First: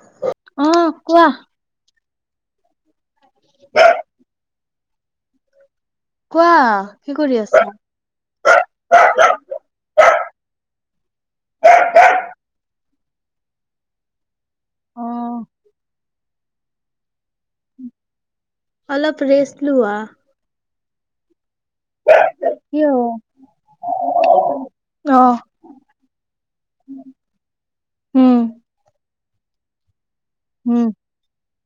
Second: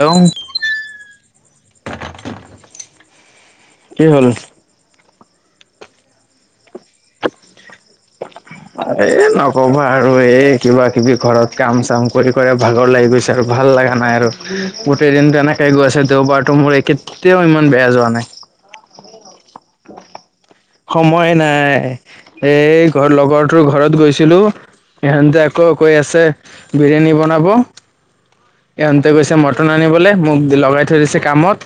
অ। অ কোৱা [unintelligible] কি হ'ল। কোৱা কি কৰি আছা। এ নকবা আৰু এই কিবা কিবি। ঘৰত কাম চাম কৰি কৰি ভাগৰ। উলাই গৈছে আৰু ভাল লগা নাই। আৰু অ গোটেই দিনটো এনেকেই গৈছে। দেওঁবাৰটো মোৰ কেতিয়াওঁ ইমান বেয়া যোৱা নাই। অলপ ৰেষ্ট লোৱা। সময় নাই। নাই এই কিয় ঘৰ লগৰটোৰ ঘৰত গৈছিলোঁ। অ ইহঁতে আকৌ কৈ আছে বিৰিয়ানী বনাব। উম ইহঁতে গৈছে মটন আনিবলে। মোক লগাই উম থৈ গৈছে কামত।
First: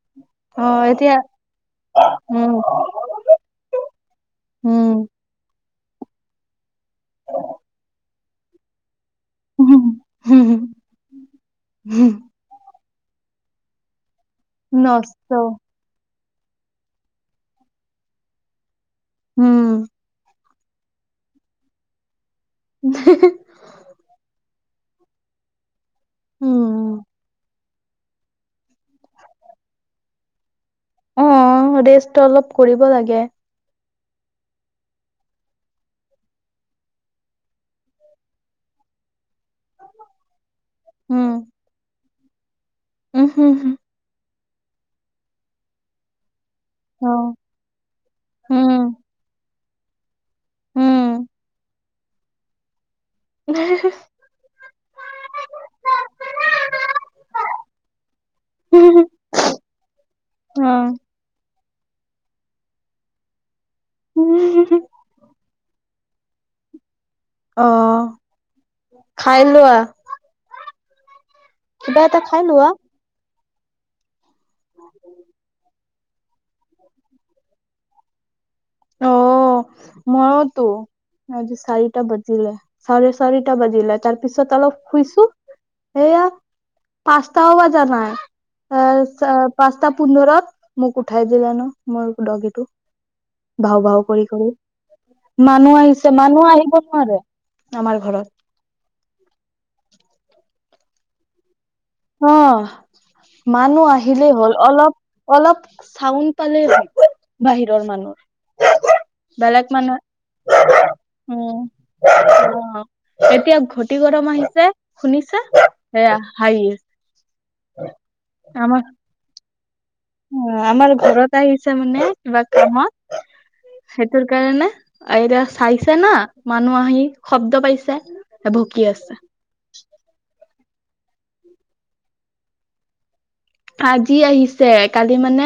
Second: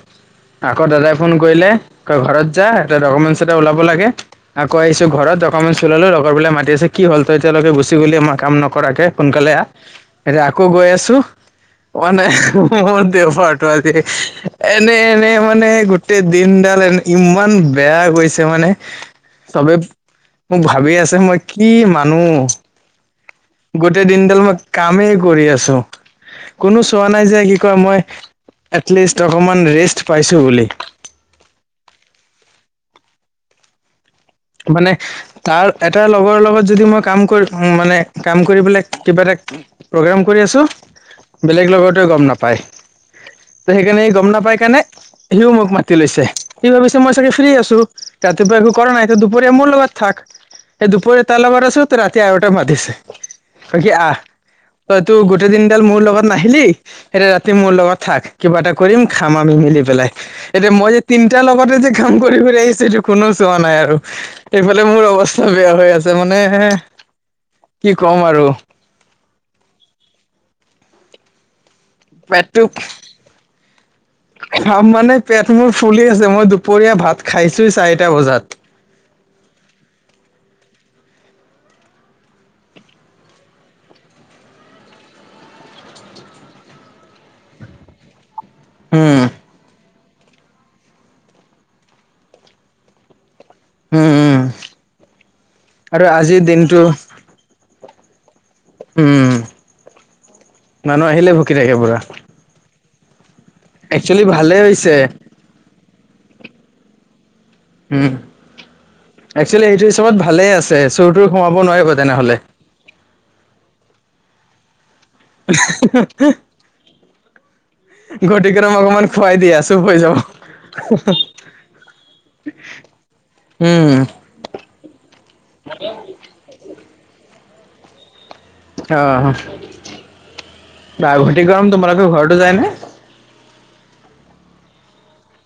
অ আকৌ দাদাই এতিয়া ফোন কৰিলে, কয় ঘৰত উম যা তই ডকুমেন্ট এটা ওঁলাব লাগে ।আকৌ আহিছোঁ উম ঘৰত ডকুমেন্ট । লগৰ বিলাকে মাতি আছে। কি হ'ল তই এতিয়ালৈকে গুচি গলি আমাৰ কাম নকৰাকে। সোনকালে আহ এতিয়া আকৌ গৈ আছোঁ। কোৱা নাই [unintelligible] এনে নষ্ট এনে মানে গো গোটেই দিনডাল ইমান বেয়া গৈছে মানে চবে উম মোক ভাবি আছে মই কি মানো। [unintelligible] গোটেই দিনডাল মই কামেই কৰি আছো। কোনো উম চোৱা নাই যে কি কয় মই এটলিষ্ট অকমান ৰেষ্ট পাইছো বুলি। অ ৰেষ্ট অলপ কৰিব লাগে। মানে তাৰ এটা লগৰ লগত যদি মই কাম কৰি মানে কাম কৰি পেলাই কিবা এটা প্ৰগ্ৰাম কৰি আছো উম বেলেগ লগত ত গম নাপায়। উম হম ত হম সেইকাৰণে গম নাপাই [unintelligible] সিও মোক মাতি লৈছে কি ভাবিছে মই অ চাগে ফ্ৰী আছো ৰাতিপুৱা একো উম কৰা নাই দুপৰীয়া মোৰ লগত থাক। স দুপৰীয়া তাৰ লগত আছ ত ৰাতি আৰু এটা মাতিছে। কি আহ তইতো গোটেই দিনডাল মোৰ লগত নাহিলি এতিয়া ৰাতি মোৰ লগত থাক কিবা এটা কৰিম খাম আমি মিলি পেলাই এতিয়া মই উম যে তিনটাৰ লগত তে যে কাম কৰি আহিছেইটো কোনো চোৱা নাই আৰু। এইফালে মোৰ অৱস্থা বেয়া হৈ আছে মানে অ কি ক'ম আৰু খাই লোৱা। কিবা এটা খাই পেটটো লোৱা। খাম মানে পেট মোৰ ফুলি আছে মই দুপৰীয়া ভাত খাইছো চাৰিটা বজাত। অ মইতো আজি চাৰিটা বাজিলে চাৰে চাৰিটা বাজিলে তাৰপিছত অলপ শুইছো সেয়া পাঁচটাও বজা নাই। উম পাচঁটা পুন্ধৰত মোক উঠাই দিলান মোৰ ডগিটো। ভাও ভাও উম কৰি উম কৰি মানুহ আৰু আহিছে আজিৰ মানুহ আহিব দিনটো নোৱাৰে। আমাৰ ঘৰত। উম মানুহ আহিলে ভুক কেইতাৰিখৰ পৰা অ' মানুহ আহিলেই হ'ল অলপ অলপ চাউনড পালে বাহিৰৰ উম মানুহ একচুৱেলি বেলেগ সেইটো হিচাপত ভালে আছে মানুহে চোৰ তোৰ সোমাব নোৱাৰিব তেনেহলে উম এতিয়া ঘতি গৰম আহিছে শুনিছা সেয়া হাহি ঘটি কেটামান অকমান খুৱাই দিয়া চুপ হৈ যাব অ আমাৰ ঘৰত আহিছে মানে কিবা কামত উম সেইটোৰ কাৰণে আয়ৰা চাইছে না মানুহ আহি শব্ ত পাইছে এ ভুকি আছে। আহ বা ভতি গৰম তোমাৰোকো ঘৰতো যায় নে? আজি আহিছে কালি মানে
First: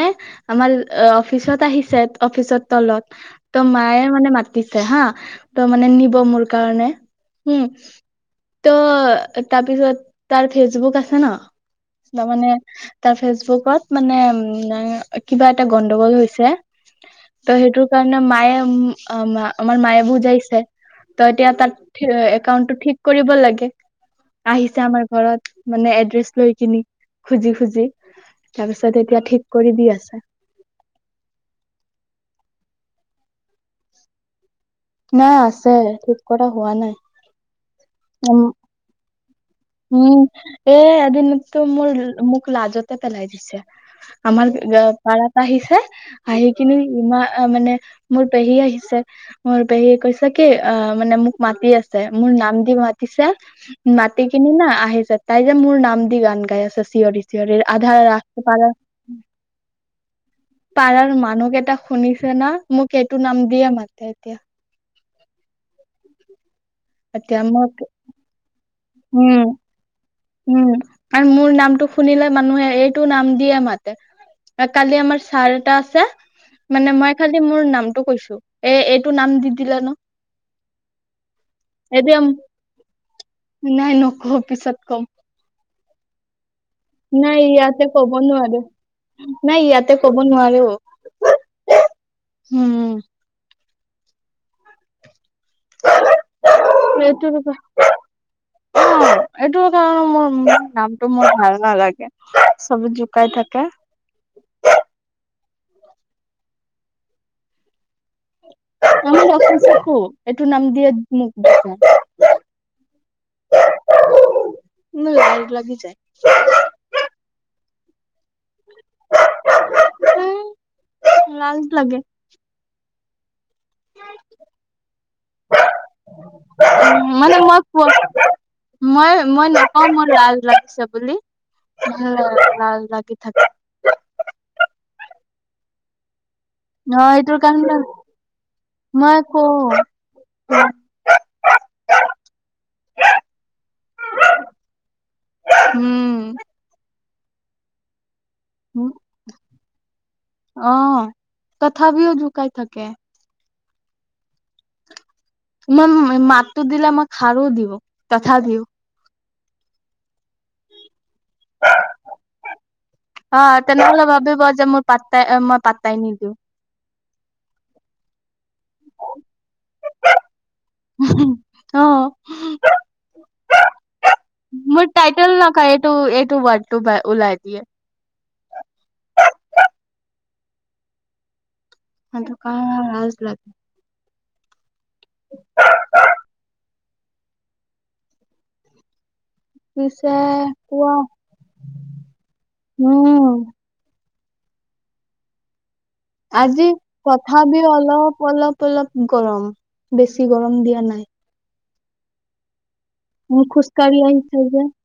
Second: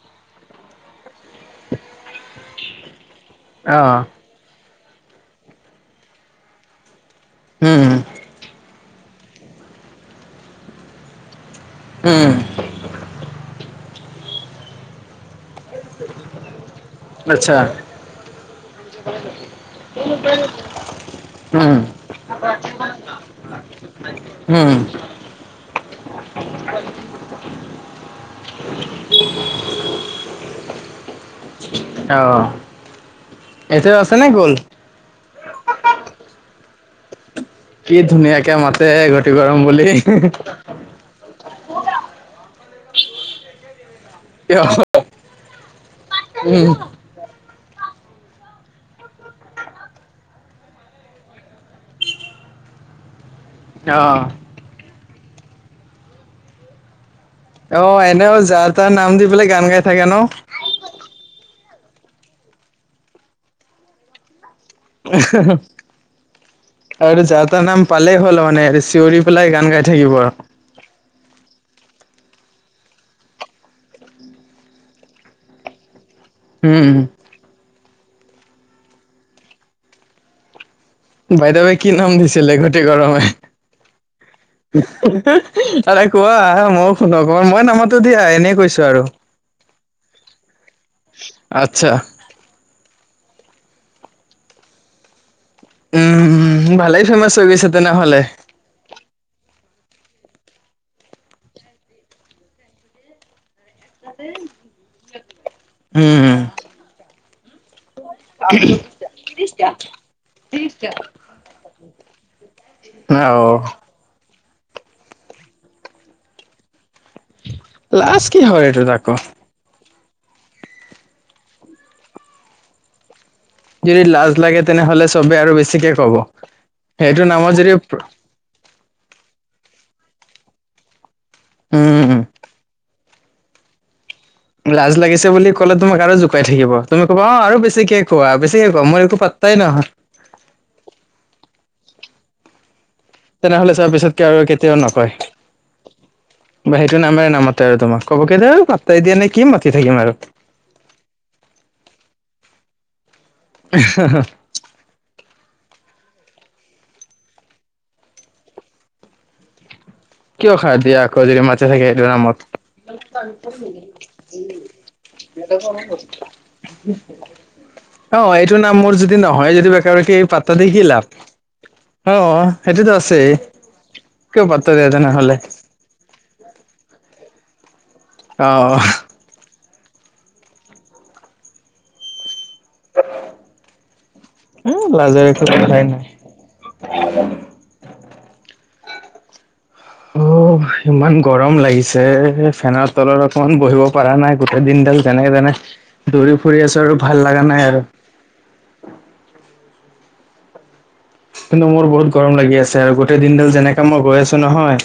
আমাৰ অফিচত আহিছে অফিচৰ তলত। ত আহ মায়ে মানে মাতিছে। হা ত মানে নিব মোৰ কাৰণে উম ত তাৰপিছত তাৰ ফেচবুক আছে ন। ত উম মানে ফেচবুকত মানে কিবা এটা গণ্ডগোল হৈছে ত' আচ্ছা সেইটোৰ কাৰণে মায়ে আমাৰ মায়ে বুজাইছে ত এতিয়া তাৰ উম একাউন্টটো ঠিক কৰিব লাগে, উম আহিছে আমাৰ ঘৰত। মানে এড্ৰেছ লৈ কিনি খুজি খুজি তাৰপিছত এতিয়া ঠিক কৰি দি আছে। আহ্! এতিয়া আছে নে গ'ল? না আছে ঠিক কৰা হোৱা নাই। কি ধুনীয়াকে মাতে ঘৰ [unintelligible] তো মোৰ মোক লাজতে পেলাই দিছে। আমাৰ পাৰাত আহিছে আহি কিনি ইমা মানে মোৰ পেহী আহিছে মোৰ পেহীয়ে কৈছে কি অ মানে মোক মাতি আছে মোৰ নাম দি মাতিছে। অ মাটিক আহিছে তাই যে মোৰ নাম দি গান গাই আছে চিঞৰি।। অ আধা এনেও ৰাস্তা পাৰা যাৰ তাৰ নাম দি পেলাই গান গাই থাকে ন। পাৰাৰ মানুহ কেইটা শুনিছে না মোক এইটো নাম দিয়ে মাতে এতিয়া। [unintelligible] আৰু এতিয়া যা-তা মোক নাম পালেই হ'ল মানে ৰিচ উম। উম । আৰু মোৰ নামটো শুনিলা মানুহে এইটো নাম দিয়ে মাতে । কালি আমাৰ ছাৰ এটা আছে। মানে উম মই খালি মোৰ নাম তো কৈছোঁ । এ- এইটো নাম দি দিলে ন'। বাইদেৱে কি নাম এতিয়া দিছিলে? গতি গৰমে? নাই নকওঁ, পিছত কম। আৰে কোৱা ময়ো শুনো নাই, অকমান, মই ইয়াতে নামাতো কব দিয়া এনেই নোৱাৰোঁ। কৈছো আৰু। নাই, ইয়াতে কব নোৱাৰোঁ। আচ্ছা, উম। উম, ভালেই এইটো ফেমাছ হৈ অ' গৈছে তেনেহলে। এইটোৰ মোৰ নামটো মোৰ ভাল নালাগে। চবে জোকাই থাকে। উম। [unintelligible] চকো এইটো নাম দিয়ে মোক [unintelligible] অ' লাজ লাগি যায়। লাজ কি হয় এইটো তাকো। উম, লাজ লাগে। যদি লাজ লাগে, তেনেহলে চবেই আৰু বেছিকে কব । সেইটো মানে নামত মই যদি কয় মোৰ লাজ লাগিছে বুলি। উম লাজ লাগে। থাক। লাজ লাগিছে বুলি ক'লে, তোমাক আৰু জো পাই থাকিব । তুমি নহয় কবা এইটোৰ অ' আৰু কাৰণে বেছিকে কোৱা - বেছিকে কোৱা । মই একো পাত্তাই নহয়। তেনেহলে চোৱা । পিছতকে আৰু কেতিয়াও নকয়। উম, বা টো নামেৰে নামাতে আৰু তোমাক। ক'ব কে হেই পাত্তাই দিয়া নাই। কি মাতি থাকিম আৰু। কাই থাকে। হঁ - হঁ - হঁ-। ন মাতটো দিলে মই খাৰো দিওঁ । তথা দিওঁ কিয় খাৰ দিয়া আকৌ, যদি মাতি থাকে সেইটো নামত? অ ', তেনেহলে ভাবিব যে মোৰ পাত্তাই- মই পাত্তাই নিদিওঁ। অ', এই টো নাম মোৰ যদি নহয় যদি, বেকাৰকে পাত্তা দি কি লাভ? অ', সেইটোতো আছেই । কিয় পাত্তা দিয়া টাইটল তেনেহলে নকয়। এইটো- এইটো ৱাৰ্ডটো বা- ওলায়। দিয়ে। আহ', হেল্ল', ক, লাজ লাগে। এ ', লাজেই কথাই নাই। [inaudible] পিছে অ, কোৱা ইমান গৰম লাগিছে, ফেনৰ তলত উম, অকমান বহিব পৰা নাই, গোটেই দিনডাল যেনে- তেনে, দৌৰি ফুৰি আজি, আছো আৰু ভাল লগা তথাপি নাই আৰু অলপ- অলপ -অলপ গৰম, বেছি গৰম দিয়া নাই। কিন্তু, মোৰ বহুত গৰম লাগি আছে। আছে, আৰু গোটেই মোৰ দিনডাল যেনেকা খোজকাঢ়ি মই গৈ আছো আহিছে যে। নহয়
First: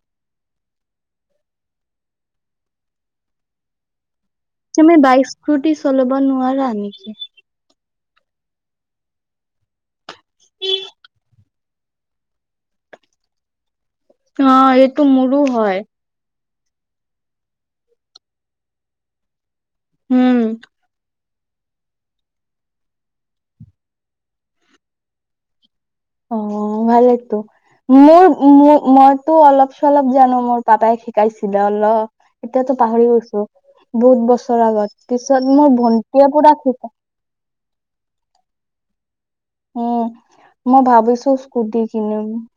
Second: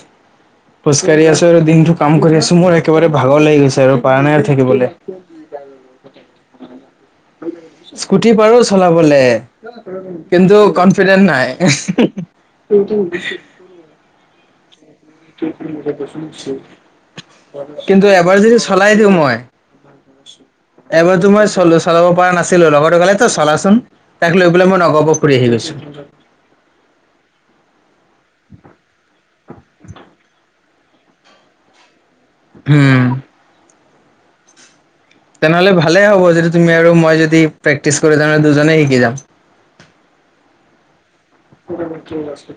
খোজকাঢ়ি আছো আৰু দিনতটো কাম কৰি আছো, মোৰ একেবাৰে ভাগৰ লাগি গৈছে আৰু পাৰা নাই আৰু থাকিবলে তুমি বাইক স্কুটি চলাব নোৱাৰা নেকি? স্কুটি পাৰো চলাবলে। কিন্তু, নাই অ এই কি শুছো [unintelligible] কিন্তু, এবাৰ যদি চলাই দিওঁ মই উম। এবাৰ তোমাৰ চল চলাব পৰা নাছিলো, লগৰটোয়ে ক'লে চলাচোন, তাক লৈ পেলাই মই নগাঁও পৰা ফুৰি আহি গৈছো। অ, ভালেতো মোৰ, মইতো অলপ- চলপ জানো মোৰ পাপাই শিকাইছিলে অলপ, এতিয়াতো হম পাহৰি গৈছো। বহুত বছৰ আগত পিছত মোৰ তেনেহ'লে ভালে হ'ব, ভন্টিয়ে যদি পুৰা তুমি শিকা আৰু মই যদি প্ৰেক্টিছ কৰি, তাৰমানে দুজনেই শিকি যাম। উম, মই ভাবিছো স্কুটি কিনিম আছে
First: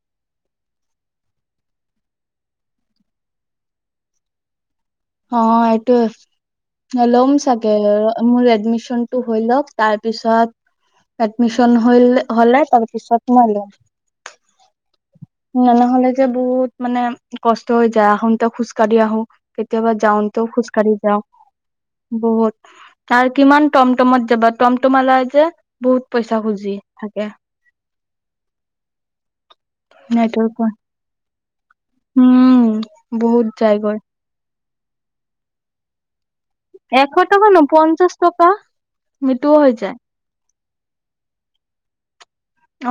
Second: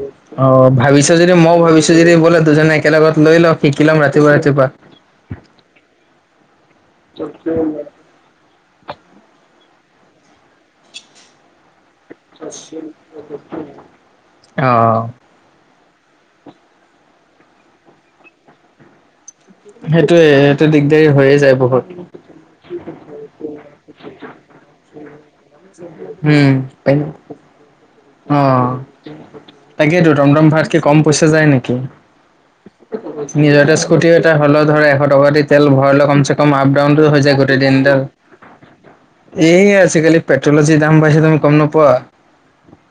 [unintelligible] অ ভাবিছা যদি মই ভাবিছো যদি বোলে দুজনে একেলগত লৈ লওঁ, শিকি লম ৰাতিপুৱা- ৰাতিপুৱা, অ, এইটোয়ে ল'ম চাগে মোৰ এডমিচন টো হৈ লওক, তাৰপিছত এডমিচন হলে তাৰ পিছত মই লম, অ ন ন নহলে যে বহুত মানে কষ্ট হৈ যায় আহোতে খোজ কাঢ়ি আহো। কেতিয়াবা সেইটোয়ে যাওঁতেও সেইটো খোজকাঢ়ি দিগদাৰী যাওঁ হৈয়ে যায় বহুত বহুত আৰু কিমান টমটমত যাবা টমটমৱালাই যে বহুত পইচা খুজি থাকে। অঁ তাকেইেতো টমটম ভাড়া নেটৱৰ্কৰ কৈ কম পইচা যায় নেকি। উম বহুত নিজৰ এ যায়গৈ স্কুটি এটা হ'লত ধৰা এশ টকা দি তেল ভৰাই লৈ কমচে কম আপ ডাউনটো এশ হৈ যায় টকা গোটেই ন দিনডাল পঞ্চাশ টকা সেইটোও এই হৈ যায় আজিকালি পে চলচি দাম পাইছে তুমি গম নপোৱা?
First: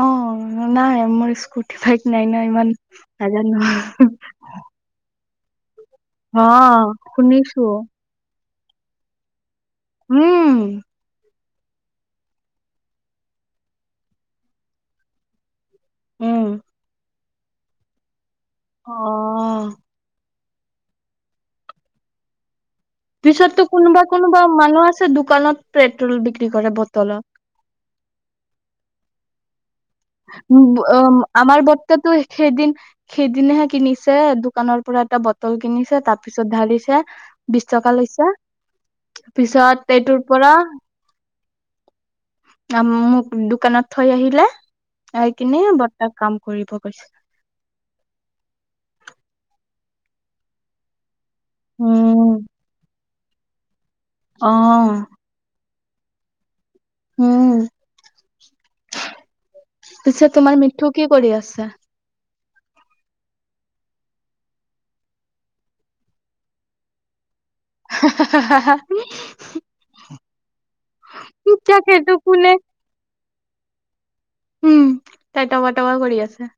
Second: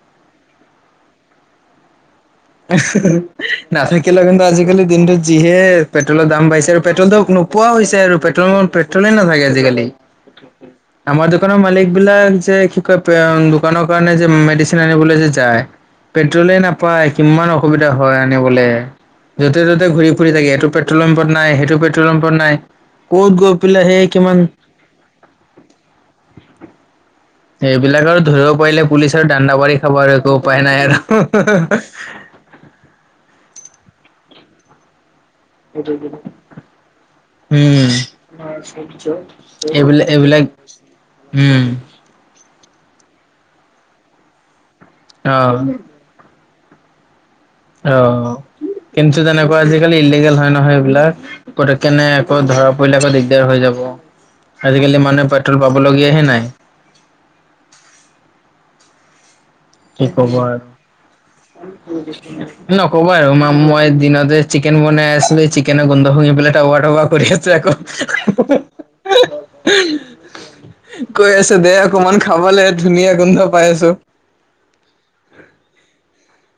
অ নাই মোৰ স্কুটি বাইক নাই ন ইমান নাজানো [unintelligible] নাথাকিলেও কিন্তু আজিকালি দিনটোত যিহে পেট্ৰ'লৰ দাম অ বাঢ়িছে আৰু পেট্ৰ'লতো শুনিছো নোপোৱা হৈছে আৰু পেট্ৰ'ল পেট্ৰ'লেই নাথাকে আজিকালি। উম। আমাৰ দোকানৰ মালিক বিলাক যে কি কয় দোকানৰ কাৰণে যে মেডিচিন আনিবলৈ যে যায় উম পেট্ৰ'লে নাপায়। কিমান অসুবিধা হয়। বোলে অ য'তে ত'তে ঘূৰি, ফুৰি থাকে। এইটো পেট্ৰ'ল পাম্পত নাই, সেইটো পেট্ৰ'ল পাম্পত নাই। ক'ত গৈ পিছততো পেলাই কোনোবা, সেই কিমান কোনোবা মানুহ আছে দোকানত পেট্ৰ'ল বিক্ৰী কৰে বটলত। এইবিলাক আৰু ধৰিব পাৰিলে পুলিচ আৰু দাণ্ডা বাৰী উ উ আমাৰ বৰ্তাটো সেইদিন, সেইদিন হে কিনিছে দোকানৰ পৰা এটা ব বটল কিনিছে তাৰপিছত ঢালিছে বিশ উম টকা লৈছে পিছত এইবিলাক এইটোৰ এইবিলাক পৰা উম। আ মোক দোকানত থৈ আহিলে । যায় অ কিনে এ বৰ্তা কাম কৰিব গৈছে। অ' কিন্তু তেনেকুৱা আজিকালি ইলিগেল হয় নহয় এইবিলাক। ক'ত কেনে উম আকৌ ধৰা পৰিল আকৌ দেৰ হৈ যাব। অ আজিকালি মানুহ পেট্ৰ'ল পাব লগীয়াহে নাই। উম। কি পিছে ক'ব তোমাৰ আৰু মিঠু কি কৰি আছে? নক'বা আৰু মা মই দিনতে চিকেন বনাই আছিলো চিকেনৰ গোন্ধ শুঙি পেলাই টাৱা টাৱা কৰি আছে। [unintelligible] [inaudible] কৈ আছে দে তাক সেইটো অকমান কোনে খাবলে ধুনীয়া গোন্ধ। পাই আছো। উম তাই টকা টকা কৰি আছে। [inaudible]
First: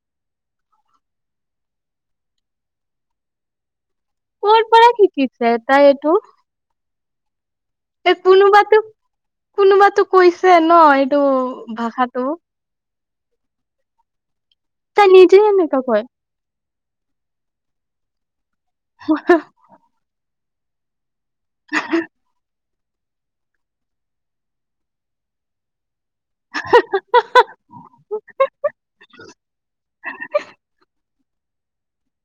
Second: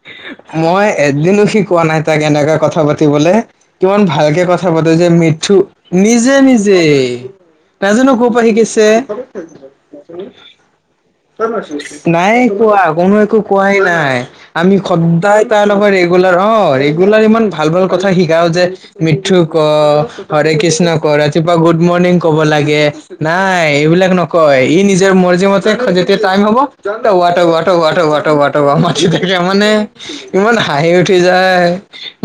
মই এদিনো শিকোৱা নাই তাক এনেকৈ কথা পাতিবলে। কিমান ভালকে কৰ কথা পৰা পাতো যে শিকিছে মিথু তাই এইটো নিজে নিজে। নাজানো এই ক'ৰ পৰা কোনোবাতো শিকিছে। কোনোবাতো কৈছে ন এইটো ভাষাটো। নাই কোৱা কোনো একো কোৱাই নাই। আমি তাই নিজে সদায় তাৰ এনেকা লগৰ কয় ৰেগুলাৰ অ' ৰেগুলাৰ ৰেগুলাৰ ইমান ভাল ভাল কথা শিকাও যে মিঠু ক'। হৰে কৃষ্ণ কৰা ৰাতিপুৱা গুড মৰ্ণিং ক'ব লাগে। নাই এইবিলাক নকয় ই নিজৰ মৰ্জিমতে খোজে যেতিয়া টাইম হব তবা তবা তবা মাতি দে ইমান হাঁহি উঠি যায়।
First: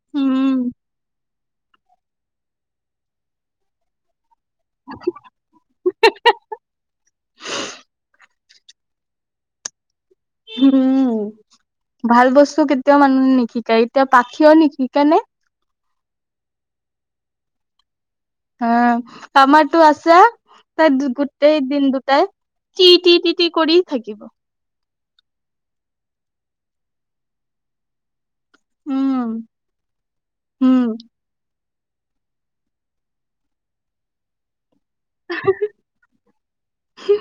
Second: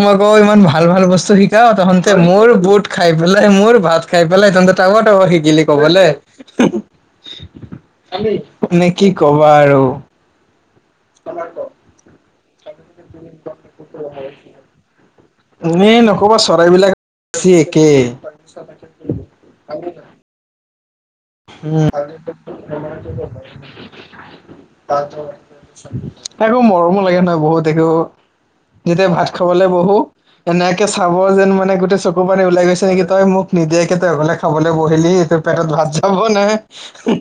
মই কও ইমান উম, ভাল ভাল বস্তু শিকে ক তাহতে মোৰ গোট খাই পেলাই মোৰ ভাত খাই পেলাই তবা তবা শিকিলি কবলে! মানে কি কবা আৰু। উম ভাল বস্তু [unintelligible] মানুহ নিশিকাই এতিয়া পাখিয়ও নিশিকা নে? এনেই নকবা চৰাইবিলাক বেছি একে। হ' টামাটো আছা? তাই গোটেই দিন উম। দুটাই টি টি টি টি কৰি থাকিব। একো মৰমো লাগে নহয় বহুত একো যেতিয়া উম, ভাত খাবলৈ বহো উম, এনেকে চাব যেন মানে গোট ত চকু পানী ওলাই গৈছে নেকি তই মোক নিদিয়াকে তই অকলে খাবলে তই বহিলি, এইটো পেটত ভাজ ন'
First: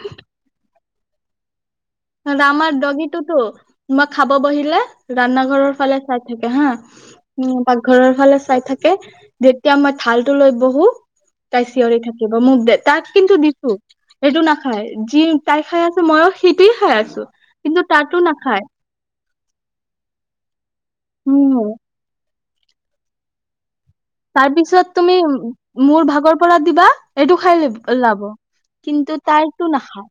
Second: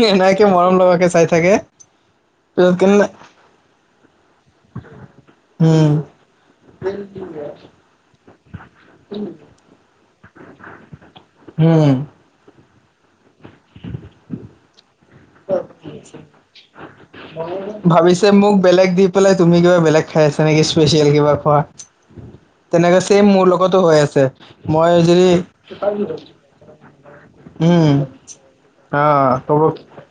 এনেকে ম [unintelligible] মৰম লগাকে চাই থাকে। পিছত আমাৰ কেনে দগীটোতো তোমাক খাব বহিলে ৰাণা ঘৰৰ উম ফালে চাই থাকে হা, উম পাকঘৰৰ ফালে। ফালে চাই থাকে। যেতিয়া মই থাল টো লৈ বহো তাই উম চিঞৰি থাকিব মোক দে। তাক কিন্তু দিছো, সেইটো নাখায়। যি তাই খাই আছে, মইও হে ভাবিছে মোক বেলেগ দি দি পেলাই, তুমি গৈ কিবা বেলেগ খাই আছা নেকি? স্পেচিয়েল কিবা উম। খোৱা তেনেকে ছেম মোৰ লগত তাৰ পিছত তুমি মোৰ ভাগৰ পৰা দিবা, এইটো খাই উম লও লব, অ কিন্তু তাৰতো ক'ব নাখাওঁ।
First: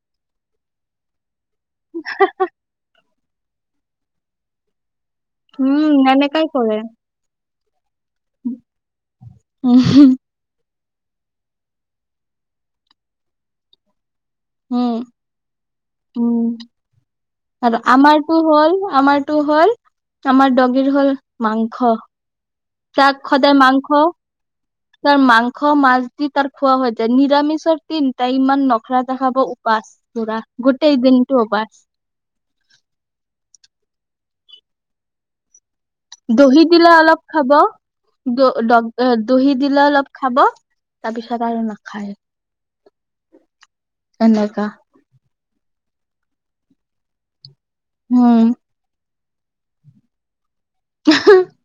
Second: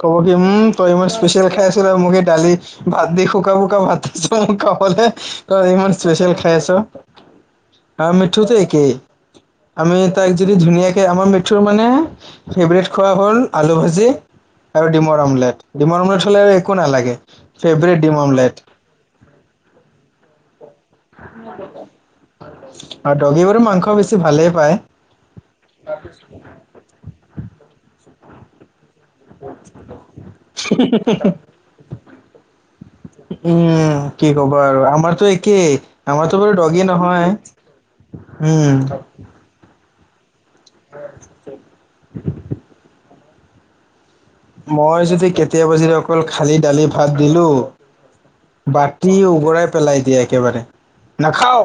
কব কি, ওম তই ইমান স্পেচিয়েল খাই আছিলা আৰু মোক সেই দালি ভাত দি শুকান- শুকান ভাত, কবলে [unintelligible] অ, ইমান উম স্পেচিয়েল এনেকাই খাই আছ। কৰে অ মিঠুতো তো একেই, উম আমি তাক যদি ধুনীয়াকে আমাৰ মিঠুৰ মানে, ফেভৰেট খোৱা হ'ল আলু ভাজি। আৰু উম ডিমৰ আমলেট, ডিমৰ আমলেট হ'লে উম আৰু একো নালাগে আৰু ফেভৰেট ডিম আমাৰতো আমলেট। হ'ল আমাৰতো হল, আমাৰ এখিনি মাংস। তাক আৰু সদায় দগীবোৰো মাংস বেছি ভালেই পায়। তাৰ মাংস, মাছ দি তাৰ খোৱা হৈ যায়। নিৰামিষৰ কি চিন্তাই ইমান ন পখৰা দে হাব [unintelligible] উপাস পৰা গোটেই দিনটো উপাস উম কি কবা আৰু আমাৰতো একেই, আমাৰতো বাৰু দহি ডগী দিলে অলপ নহয় খাব, দ উম দহি দিলে অলপ খাব। তাৰপিছত আৰু নাখায়। এনেকা মই যদি কেতিয়াবা জিয়াম অকল খালি দালি ভাত দিলোঁ। উম। কি উগৰাই পেলাই দিয়ে একেবাৰে। নাখাও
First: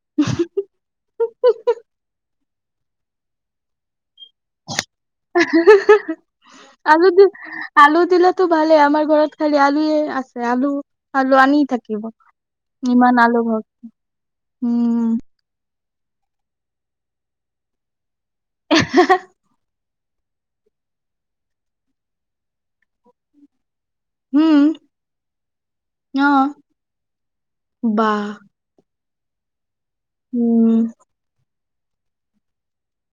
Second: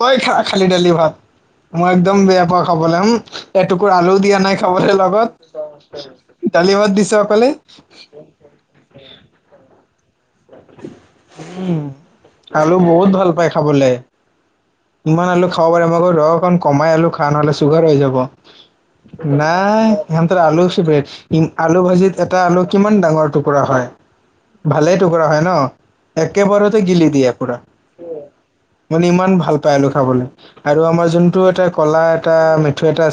তই খা খালি ডালি ভাত মই একদম বেয়া পাওঁ। ক'বলৈ ও এটুকুৰা আলু কি আনে খাবলে লগত দালি ভাত আলু দিছে দি আলু দিলাতো ভালেই আমাৰ ঘৰত খালি আ [unintelligible] আছে আলু আলু আনি উম থাকিব আলু বহুত ইমান ভাল আলু পাই ঘৰ খাবলে ইমান আলু খাব পাৰে মই ৰ অকণ কমাই আলু খা নহলে চুগাৰ হৈ যাব। নাই। ইহঁতৰ আলু ফেভৰেট ইম আলু ভাজিত এটা আলু কিমান ডাঙৰ টুকুৰা হয়। উম, ভালেই টুকুৰা হয় ন অ', একেবাৰতে গিলি দিয়ে পুৰা। বাহ মানে ইমান ভাল [unintelligible] খাবলে উম। আৰু আমাৰ যোনটো এটা কলা এটা মেথু এটা